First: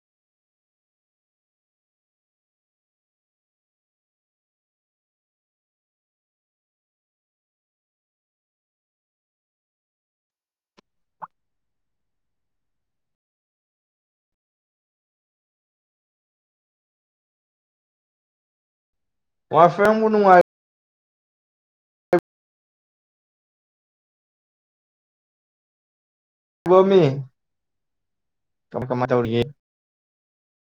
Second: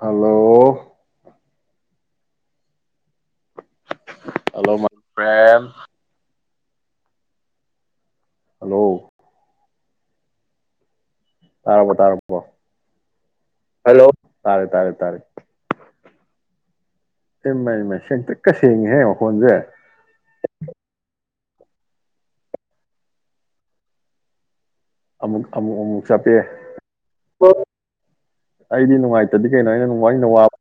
Hello. Hello my friend. Hello. ꯇꯥꯔꯕꯣ ꯇꯥꯔꯕꯣ hello ꯇꯥꯔꯦ ꯇꯥꯔꯦ ꯇꯥꯔꯦ꯫ ꯏꯃꯩ ꯃꯩ ꯁꯦꯡꯇ꯭ꯔꯤꯛꯀ ꯁꯦꯡ [unintelligible] ꯃꯥꯏ ꯐ꯭ꯔꯦꯟ ꯅꯪꯕꯨ ꯅꯨꯡꯉꯥꯏ ꯑꯃꯨꯛ ꯑꯃꯨ ꯑꯃꯨꯛ ꯆꯞꯄꯦ ꯃꯤ [unintelligible] ꯀꯃꯥꯏ ꯑꯩꯗꯤ ꯀꯃꯥꯏ ꯇꯧꯔꯤꯒꯦ ꯅꯨꯡꯉꯥꯏꯇꯗꯤ ꯀꯩꯅꯣ ꯑꯩꯅ ꯅꯨꯡ ꯑꯩꯅ ꯋꯥꯕꯨ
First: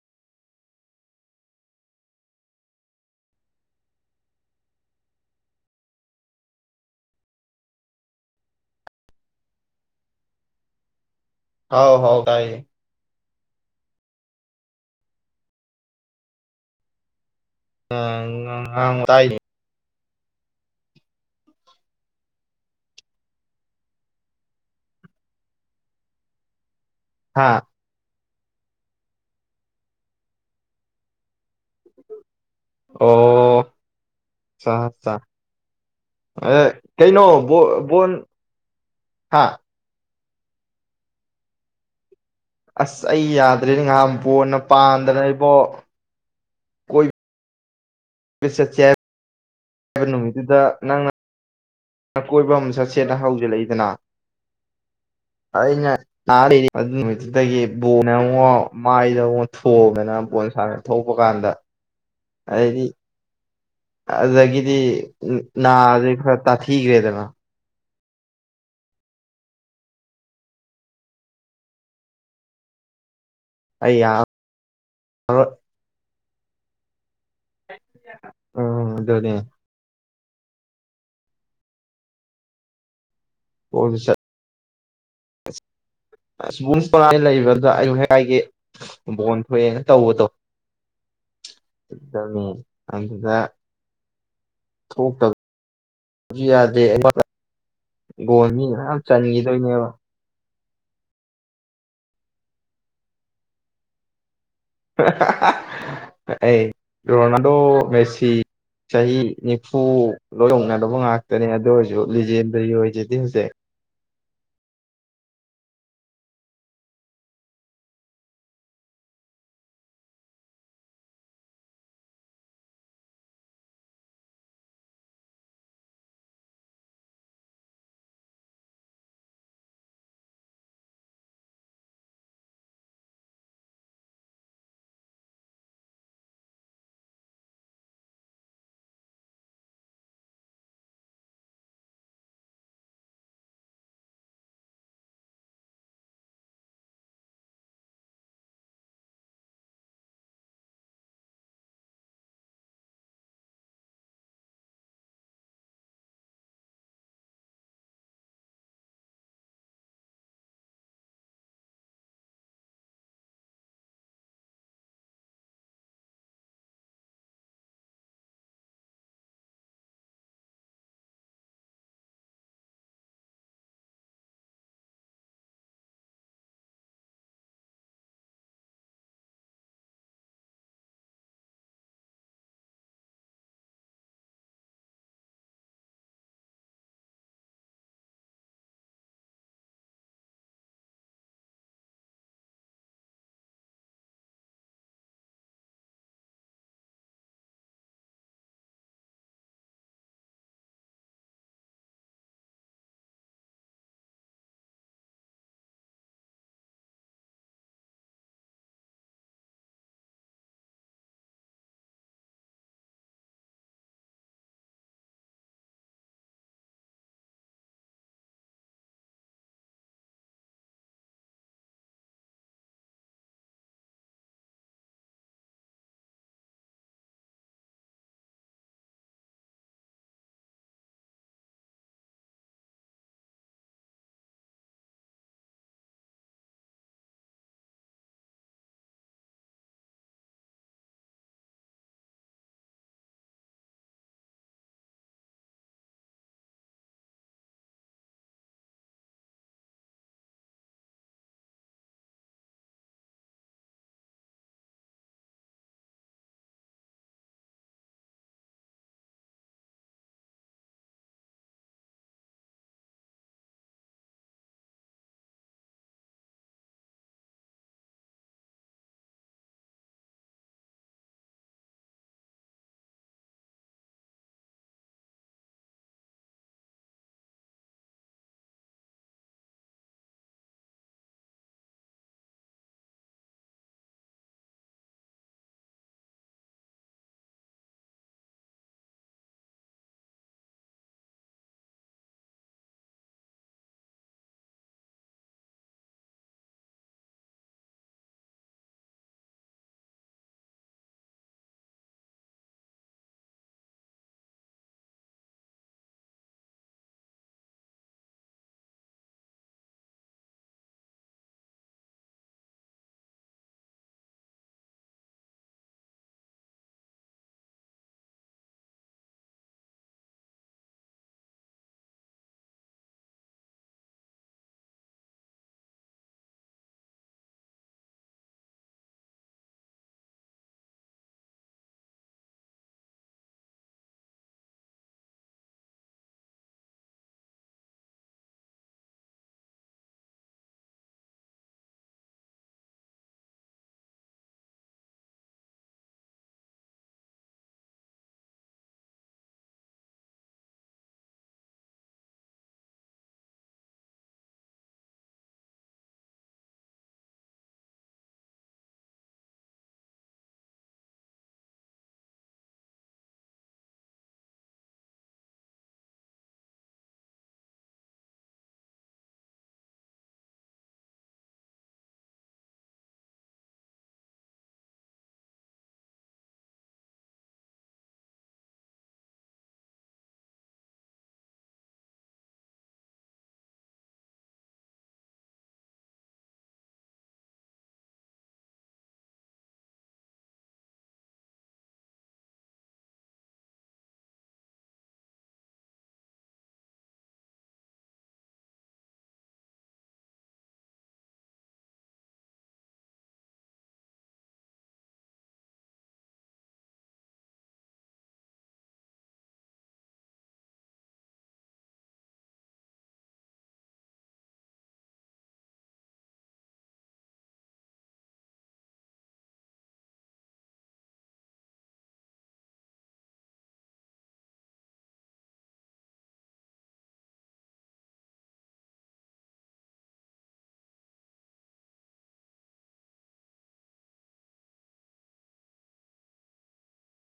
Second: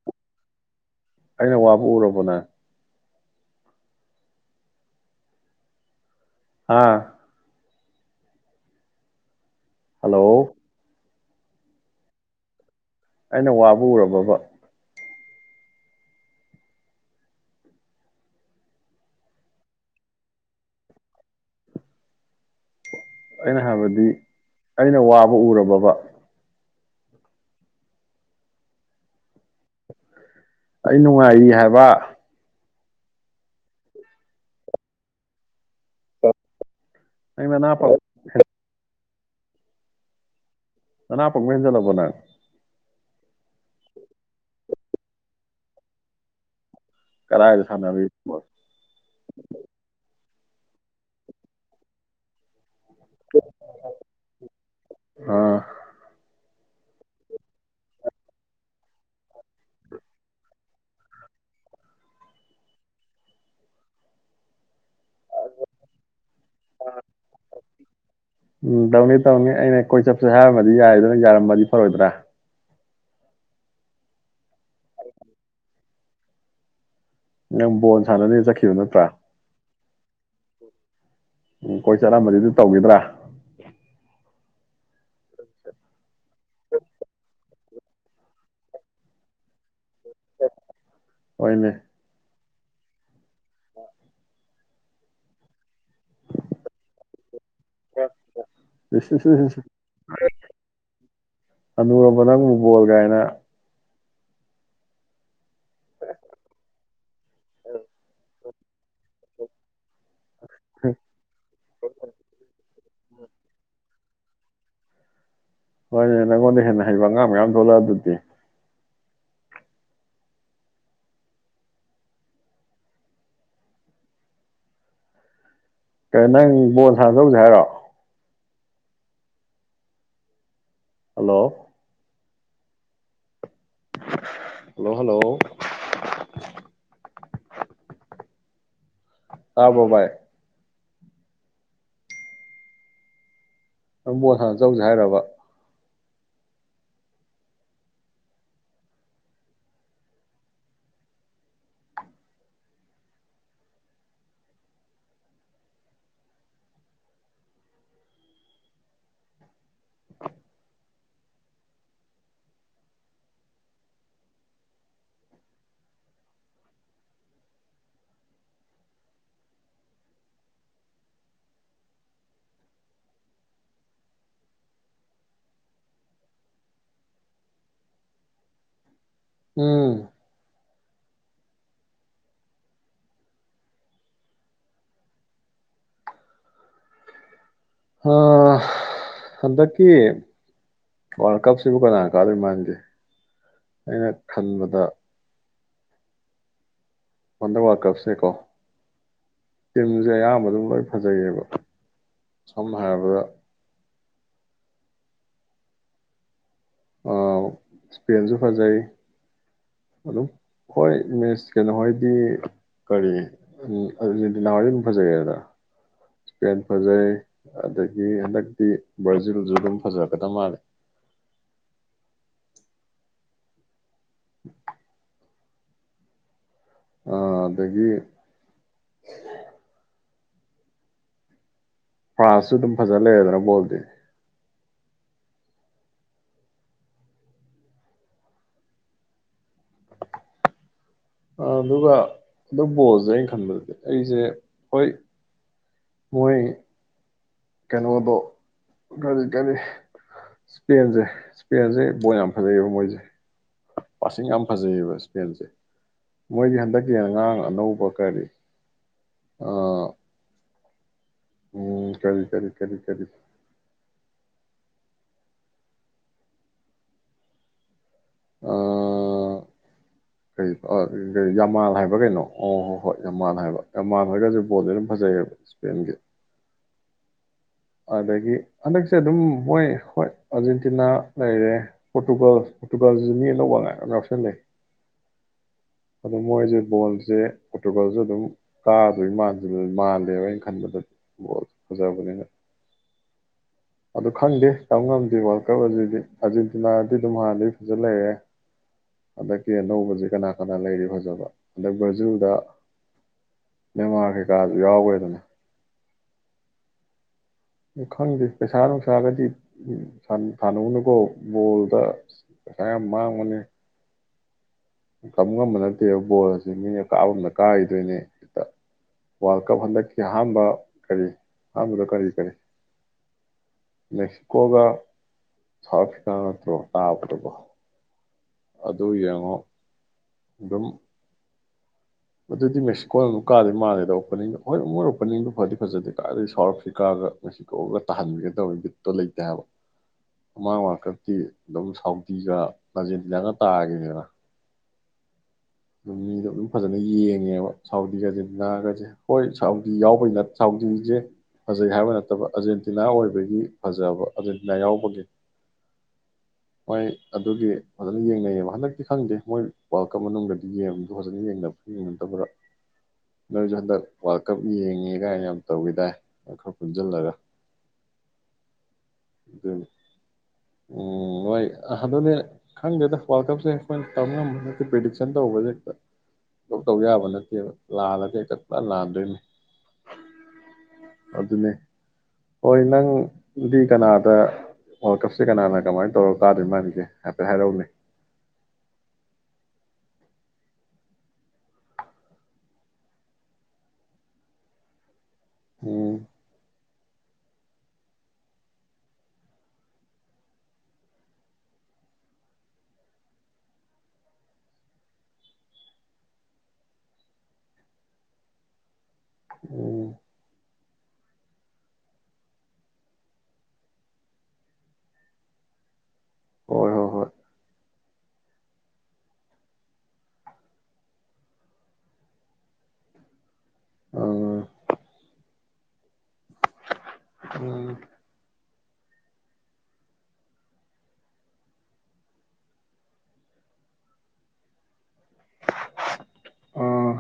ꯑꯩꯅ ꯋꯥꯕꯨ ꯎꯔꯕꯣ ꯅꯪ꯫ ꯑꯥ꯫ ꯍꯜꯂꯣ꯫ ꯍꯥꯎ ꯍꯥꯎ ꯇꯥꯏꯌꯦ꯫ ꯑꯩꯅ ꯋꯥꯕꯨ ꯎꯔꯕꯣꯕ꯫ ꯑꯥ [unintelligible] ꯇꯥꯏꯅꯦ꯫ ꯑꯩꯅ ꯍꯥꯏꯕꯗꯤ ꯑꯩꯅ ꯋꯥꯕ ꯎꯔꯕꯣꯕ꯫ ꯍꯥꯥ꯫ ꯑꯩ ꯅꯨꯡꯉꯥꯏꯔꯤ ꯍꯥꯏꯕ꯫ ꯑꯣ ꯆ ꯆ [unintelligible] ꯀꯩꯅꯣ ꯅꯪ ꯕꯣ ꯅꯅꯥ ꯄꯪ ꯕꯣꯟ ꯍꯥꯥ꯫ ꯅꯥꯅ ꯄꯪꯕ ꯍꯦꯟꯖꯜꯂꯕꯣ ꯅꯪ꯫ ꯑꯁ ꯑꯩ ꯌꯥꯗ꯭ꯔꯦꯅꯦ ꯉꯍꯥꯟ ꯕꯣꯟꯅ ꯄꯥꯟꯗꯅ ꯏꯕꯣ꯫ ꯀꯔꯥꯏꯗ ꯁꯥꯟꯅꯔꯨꯏ꯫ [unintelligible] ꯑꯗꯨꯗ ꯅꯪꯅ ꯑ ꯀꯣꯏꯕ ꯑꯃ ꯆꯠ ꯠꯅ ꯍꯧꯖꯤꯜꯂꯛꯏꯗꯅ ꯑꯥ ꯑꯩꯅ ꯑꯗꯨ ꯅꯨꯃꯤꯠꯇꯨꯗꯒꯤ ꯕꯣꯟꯅꯦ ꯑꯃꯨꯛ ꯃꯥꯏꯗ ꯑꯃꯨꯛ ꯊꯣꯡꯗꯅ ꯕꯣꯜ ꯁꯅ ꯊꯄ ꯀꯥꯟꯗ ꯑꯗꯤ ꯑꯗꯨꯒꯗꯤ ꯅ ꯑꯗꯨ ꯁ ꯇ ꯊꯤꯈꯔꯦꯗꯅ ꯎꯝ ꯇꯧꯅꯤ ꯇꯧꯅꯤ ꯑꯩꯅ ꯀꯣꯏꯆꯞꯁꯦ ꯍꯥꯏꯔꯝꯃꯗꯤ ꯌꯥꯏ ꯑꯗꯨꯅ ꯌꯥꯔꯃꯗꯤ ꯐꯔꯣꯏꯗ꯭ꯔꯥ ꯑ ꯅꯪ ꯕꯣꯜ ꯁꯥꯟꯅꯅꯦꯅ ꯆꯠꯈꯤꯕ ꯎꯝ ꯅꯠꯇ꯭ꯔꯥ ꯑꯗꯨꯅꯦ ꯎꯝ ꯀꯣꯏ ꯆꯠꯂꯝꯝꯕꯗꯤ ꯑꯗꯨ ꯇꯧꯈꯤꯗ꯭ꯔꯥ ꯍꯣꯏ ꯁꯥ ꯑꯕꯨꯡꯥꯏ ꯂꯩꯕꯗꯨꯗ ꯑꯩꯨ ꯍꯥꯏꯦꯛ ꯍꯥꯏꯥꯏꯒꯤ ꯕꯣꯟ ꯊꯣꯛꯑꯦꯅ ꯇꯧꯕꯗꯣ ꯝ ꯍꯗ ꯍ ꯊꯣꯛ ꯇ ꯁꯨ ꯌꯥꯗꯦ ꯑꯩꯉꯣꯟ ꯒꯣꯣꯟ ꯃꯤ ꯃꯌꯥꯝ ꯆꯟꯈꯤꯗꯣꯏꯅꯦꯕ ꯑꯗꯨꯝꯕ ꯅꯪꯕꯨꯨꯕꯣꯜ ꯀꯥꯏꯅ ꯑꯦ ꯔꯣꯅꯥꯜꯗꯣ ꯃꯦꯁꯤ ꯆꯍꯤ ꯅꯤꯐꯨ ꯂꯣꯏꯊꯣꯛꯅꯕ ꯉꯥꯛꯇꯅꯦ ꯑꯗꯨ ꯑꯣꯏꯔꯁꯨ ꯂꯤꯖꯦꯟꯗꯒꯤ ꯑꯣꯏꯁꯤꯗꯤ ꯍꯧꯖꯤꯛ ꯍꯣꯏꯅꯦ ꯅꯪꯉꯣꯟꯗ ꯍꯦꯟꯅ ꯍꯩꯕ ꯑꯉꯥꯡ ꯃꯌꯥꯝ ꯊꯣꯛꯂꯛꯑ ꯑꯗꯨꯗꯤ ꯀ ꯅꯪ ꯕꯣꯜ ꯁꯥꯟꯅꯗꯧꯁꯦ ꯍꯥꯏꯔꯣ ꯍꯂꯣ ꯍꯂꯣ ꯍꯜꯂꯣ ꯑꯥꯕꯣꯕꯥꯏ ꯑꯗꯨ ꯃꯣꯠꯁꯥ ꯑꯆꯧꯁꯦ ꯍꯥꯏꯔꯕ ꯎꯝ ꯍꯟꯗꯛꯀꯤ ꯋꯥꯔꯜ ꯀꯞꯁꯤꯕꯨ ꯀꯅꯥ ꯀꯥꯗꯣꯏ ꯃꯜꯁꯦ ꯑꯩꯅ ꯈꯟꯕꯗ ꯋꯥꯟꯗꯔ ꯋꯥꯔꯜ ꯀꯞꯁꯦꯀꯣ ꯇꯝꯁꯦ ꯑꯌꯥꯝꯕ ꯑꯗꯨꯝ ꯂꯣꯏ ꯐꯖꯩꯌꯦꯕ ꯁꯝꯅ ꯍꯥꯏꯔꯕꯗ ꯏꯁꯄꯦꯟꯁꯨ ꯐꯖꯩ ꯑꯗꯨꯝ ꯍꯣꯏ ꯏꯃꯦꯖ ꯀꯩꯅꯣꯍꯔꯗꯤ ꯀꯔꯤꯖꯦꯟꯇꯤꯅꯥꯍꯔꯗꯤ ꯑꯗꯨꯝ ꯐꯖꯩ ꯑꯗ ꯏꯁꯄꯦꯟ ꯐꯖꯩ ꯑꯗꯒꯤ ꯍꯟꯗꯛꯇꯤ ꯕ꯭ꯔꯥꯖꯤꯜꯁꯨ ꯑꯗꯨꯝ ꯐꯖꯔꯀꯗ ꯃꯥꯜꯂꯦ ꯑ ꯑꯗꯒꯤ ꯐ꯭ꯔꯥꯟꯥꯁꯁꯨ ꯑꯗꯨꯝ ꯐꯖꯅ ꯂꯩꯔꯗꯅ ꯣꯗꯤ ꯑꯗꯨꯒ ꯑꯗꯨ ꯕꯣꯜꯁꯦ ꯑꯩꯅ ꯈꯟꯕꯗꯗꯤ ꯑꯩꯁꯦ ꯍꯣꯏ ꯃꯣꯏ ꯀꯩꯅꯣꯗꯣ ꯀꯔꯤ ꯀꯔꯤ ꯏꯁꯄꯦꯟꯁꯦ ꯏꯁꯄꯦꯟꯁꯦ ꯕꯣꯜ ꯌꯥꯝ ꯐꯖꯩꯑꯕ ꯃꯣꯏꯁꯦ ꯄꯁꯤꯡ ꯌꯥꯝ ꯐꯖꯩꯌꯦꯕ ꯏꯁꯄꯦꯟꯁꯦ ꯃꯣꯏꯒꯤ ꯍꯟꯗꯛꯀꯤ ꯑꯉꯥꯡ ꯑꯅꯧꯕ ꯀꯔꯤ ꯎꯝ ꯀꯔꯤ ꯈꯔꯤ ꯀꯔꯤ ꯈꯔꯤ ꯑꯣ ꯀꯩ ꯌꯥꯝꯃꯥꯜ ꯍꯥꯏꯕ ꯀꯩꯅꯣ ꯑꯣ ꯍꯣꯏ ꯍꯣꯏ ꯌꯥꯝꯃꯥꯜ ꯍꯥꯏꯕ ꯌꯥꯝꯃꯥꯜ ꯍꯥꯏꯔꯒꯁꯨ ꯕꯣꯜꯁꯦ ꯑꯗꯨꯝ ꯐꯖꯩꯌꯦꯕ ꯏꯁꯄꯦꯟꯒꯤ ꯑꯗꯒꯤ ꯍꯟꯗꯛꯁꯦ ꯑꯗꯨꯝ ꯃꯣꯏ ꯍꯣꯏ ꯑꯥꯔꯖꯦꯟꯇꯤꯅꯥ ꯂꯩꯔꯦ ꯄꯣꯔꯇꯨꯒꯜ ꯄꯣꯔꯇꯨꯒꯥꯜꯁꯤꯁꯨ ꯃꯤ ꯑꯅꯧꯕꯉꯥꯡ ꯌꯥꯎꯁꯜ ꯂꯩ ꯑꯗꯣ ꯃꯣꯏꯁꯦ ꯕꯣꯜꯁꯦ ꯄꯣꯔꯇꯨꯒꯥꯜꯁꯨ ꯑꯗꯨꯝ ꯀꯥꯗꯣꯏ ꯃꯥꯜꯂꯦꯕ ꯑꯩꯅ ꯈꯟꯕꯗ ꯕꯣꯜ ꯐꯖꯕꯅꯤꯅ ꯑꯗꯨ ꯈꯪꯗꯦ ꯇꯝ ꯉꯝꯗꯦ ꯋꯥꯔꯜ ꯀꯞ ꯑꯁꯤꯗꯤ ꯑꯥꯔꯖꯦꯟꯇꯤꯅꯥꯗꯤ ꯑꯗꯨꯝ ꯍꯥꯟꯅꯗꯤ ꯐꯖ ꯂꯩꯔꯦ ꯍꯟꯗꯛꯀꯤ ꯑꯅꯧꯕꯁꯤ ꯀꯅꯥ ꯀꯅꯥ ꯂꯩꯔꯤ ꯐꯖꯕ ꯑꯗ ꯕ꯭ꯔꯖꯨꯗ ꯃꯦꯟꯃꯥꯔ ꯀꯩꯀꯥꯁꯨ ꯌꯥꯎꯋꯦꯗꯅ ꯈꯪꯗꯦ ꯄꯩꯁꯥ ꯅꯨꯡꯁꯥꯒꯗꯤ ꯁꯥꯟꯅꯧꯅꯨꯀꯣ ꯕꯣꯜꯗ ꯄꯩꯁꯥ ꯌꯥꯝ ꯃꯥꯡꯕꯅꯤ ꯀꯝ ꯉꯝꯕ ꯅꯠꯇꯦꯕ ꯕꯣꯜ ꯑꯁꯤ ꯃꯤꯅ ꯀꯥꯕꯗ ꯀꯥꯈꯤꯗꯣꯏꯅꯦ ꯍꯦꯛꯇ ꯋꯥꯔꯜ ꯀꯞ ꯍꯟꯗꯛꯀꯤ ꯑꯍꯥꯟꯕ ꯀꯔꯤ ꯑꯍꯥꯟꯕꯗ ꯀꯔꯤ ꯀꯔꯤ ꯃꯦꯛꯁꯤꯀꯣꯒ ꯁꯥꯎꯐ ꯀꯅꯠꯇꯣ ꯇꯥꯔꯕꯣ ꯑꯗ ꯌꯦꯉꯣ ꯑꯗꯨꯝ ꯑꯗꯨꯗꯤ ꯃꯦꯛꯁꯤꯀꯣꯅ ꯑꯃꯨꯛ ꯀꯥꯗꯦ ꯃꯥꯜꯂꯦꯗ ꯑꯣꯄꯅꯤꯡꯗꯣ ꯍꯣꯏ ꯃꯣꯏ ꯑꯣꯄꯅꯤꯡꯗꯣ ꯐꯗꯤ ꯐꯖꯗꯦ ꯀꯥꯗꯗꯤ ꯁꯥꯎꯠ ꯑꯐ꯭ꯔꯤꯀꯥꯒ ꯃꯦꯛꯁꯤꯀꯣꯒ ꯇꯥꯍꯟꯕꯤꯒꯗꯧꯅꯤ ꯕꯤꯠꯇꯣ ꯂꯩꯇꯦ ꯍꯥꯏꯕ ꯑꯃꯥꯡ ꯑꯃꯀꯛꯇꯤ ꯑꯗꯨꯝ ꯁꯥꯎꯗꯤꯤꯒ ꯑꯥꯔꯖꯦꯟꯇꯤꯅꯥꯒ ꯇꯥꯈꯤꯅꯤꯅ ꯑꯗꯨꯝ ꯃꯤꯗꯣ ꯑꯗꯨꯝ ꯐꯖꯅ ꯌꯦꯡꯉꯦꯕ ꯁꯥꯎꯗꯤꯒ ꯑꯥꯔꯖꯦꯟꯇꯤꯅꯥꯒꯁꯦ ꯍꯣꯏ ꯁꯥꯎꯗꯤ ꯌꯥꯎꯕꯩ ꯁꯥꯎꯗꯤꯁꯦ ꯐꯖꯩ ꯍꯥꯏꯕ ꯅꯠꯇꯕ ꯑꯥꯔꯖꯦꯟꯇꯤꯅꯥ ꯑꯣꯏꯕꯒꯤ ꯐꯖꯕ ꯑꯥꯔꯖꯦꯟꯇꯤꯅꯥ ꯌꯥꯎꯕꯒꯤ ꯍꯣꯏ ꯑꯗꯨꯒꯤ ꯐꯖꯅ ꯌꯦꯡꯅꯩꯌꯦꯕ ꯍꯟꯗꯛꯇꯤ ꯈꯪꯗꯦ ꯃꯣꯏ ꯋꯥꯔꯜ ꯀꯞ ꯃꯅꯨꯡꯗꯗꯤ ꯌꯦꯡꯕꯗꯣ ꯐꯖꯅ ꯌꯦꯡꯅꯕ ꯌꯦꯡꯅꯛꯇꯕꯗ ꯅꯣꯏꯁꯨ ꯍꯟꯗꯛ ꯋꯥꯔꯜ ꯀꯞ ꯌꯦꯡꯉꯤ ꯀꯥꯏꯅ ꯌꯥꯝ ꯇꯧꯋꯤꯗꯥꯏ ꯈꯔ ꯄꯨꯟꯁꯤꯜꯂꯒ ꯑꯗꯨꯅꯤ ꯎꯝ ꯍꯣꯏ ꯑꯗꯨꯅꯦ ꯈꯪꯗꯦꯗ ꯋꯥꯔꯜ ꯀꯞꯁꯦ ꯑꯩꯈꯣꯏꯅ ꯇꯧ ꯉꯝꯕ ꯅꯠꯇꯦ ꯄ꯭ꯔꯤꯗꯤꯛꯁꯟ ꯇꯧꯕꯁꯦ ꯍꯦꯛꯇ ꯇꯧ ꯌꯥꯕ ꯅꯠꯇꯦꯕ ꯂꯥꯜꯂꯗꯤ ꯍꯦꯛꯇ ꯄꯨꯔꯥ ꯂꯥꯟꯗꯣꯏꯅꯤ ꯑꯗꯨꯅꯦ ꯍꯣꯏ ꯅꯪꯗꯤ ꯀꯅꯥꯗ ꯋꯥꯔꯀꯞꯁꯦ ꯀꯅꯥꯅ ꯀꯃꯥꯏꯅ ꯇꯧꯔ ꯀꯥꯗꯣꯏ ꯃꯥꯜꯂꯤꯒꯦ ꯍꯥꯏꯐꯦꯠ ꯍꯥꯏꯔꯛꯎꯅꯦ ꯎꯝ ꯎꯝ ꯍꯣꯏ ꯍꯣꯏ ꯍꯣꯏ ꯎꯝ ꯎꯝ ꯑꯥ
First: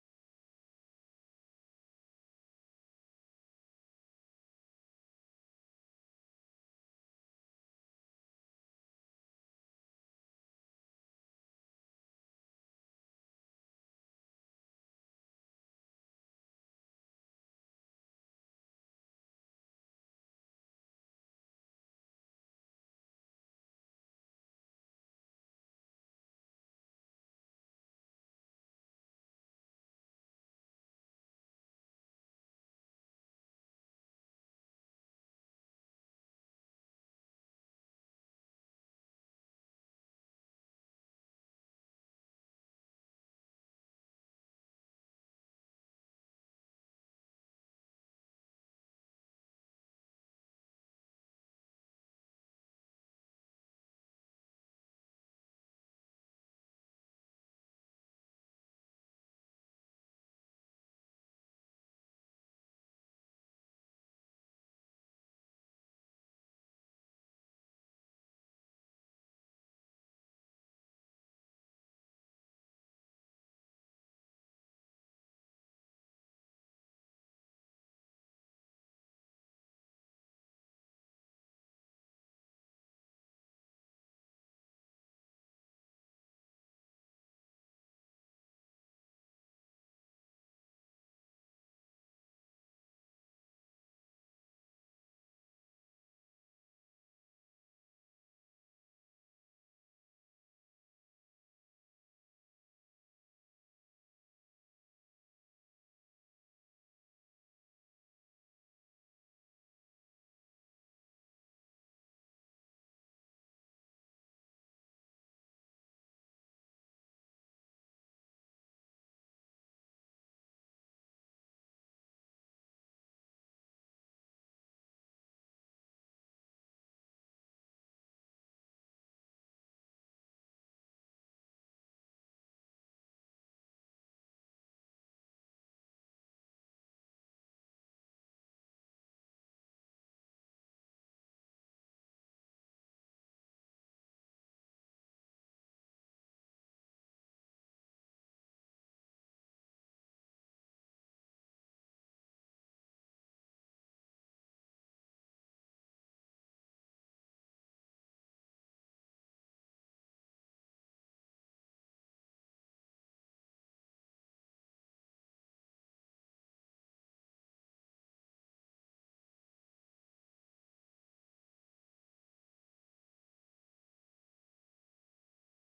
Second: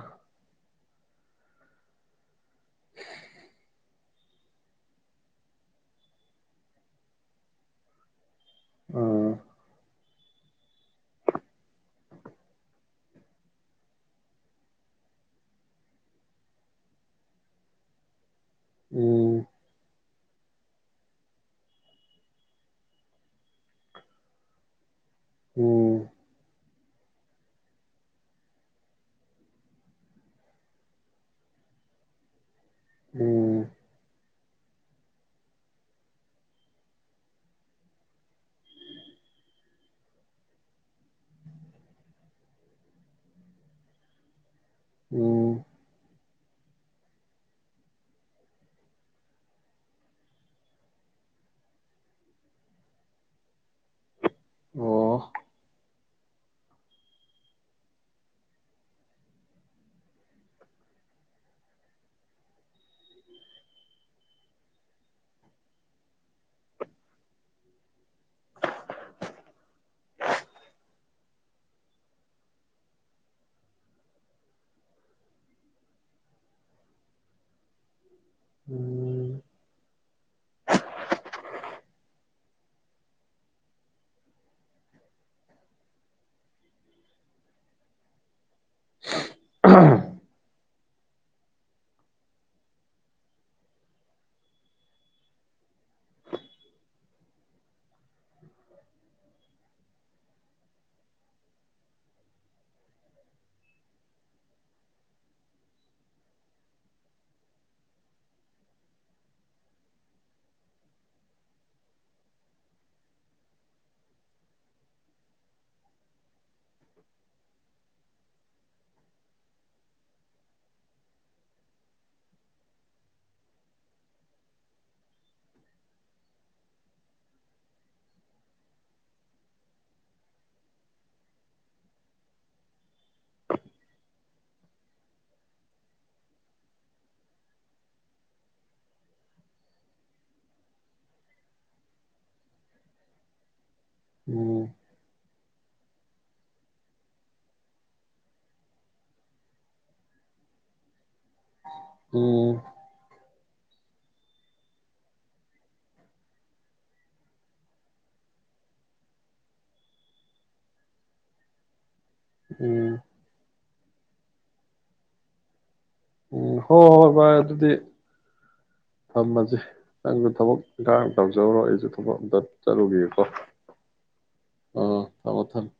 ꯑꯥ ꯎꯝ ꯎꯝ ꯎꯝ ꯎꯝ ꯑꯣ ꯎꯝ [unintelligible] ꯎꯝ ꯎꯝ ꯎꯝ ꯎꯝ ꯍꯣꯏ ꯍꯣꯏ ꯚꯥꯏ ꯑꯗꯨꯗꯤ ꯊꯝꯃꯁꯤ ꯅꯪꯁꯨ ꯊꯕꯛ ꯏꯪꯀꯥꯡ ꯇꯧꯖꯧꯔꯣ ꯑꯩꯁꯨ ꯊꯕꯛ ꯑꯝꯇ ꯆꯠꯂꯨꯒꯦꯨꯀꯣ ꯑꯥ ꯊꯝꯃꯣ ꯊꯝꯃꯣ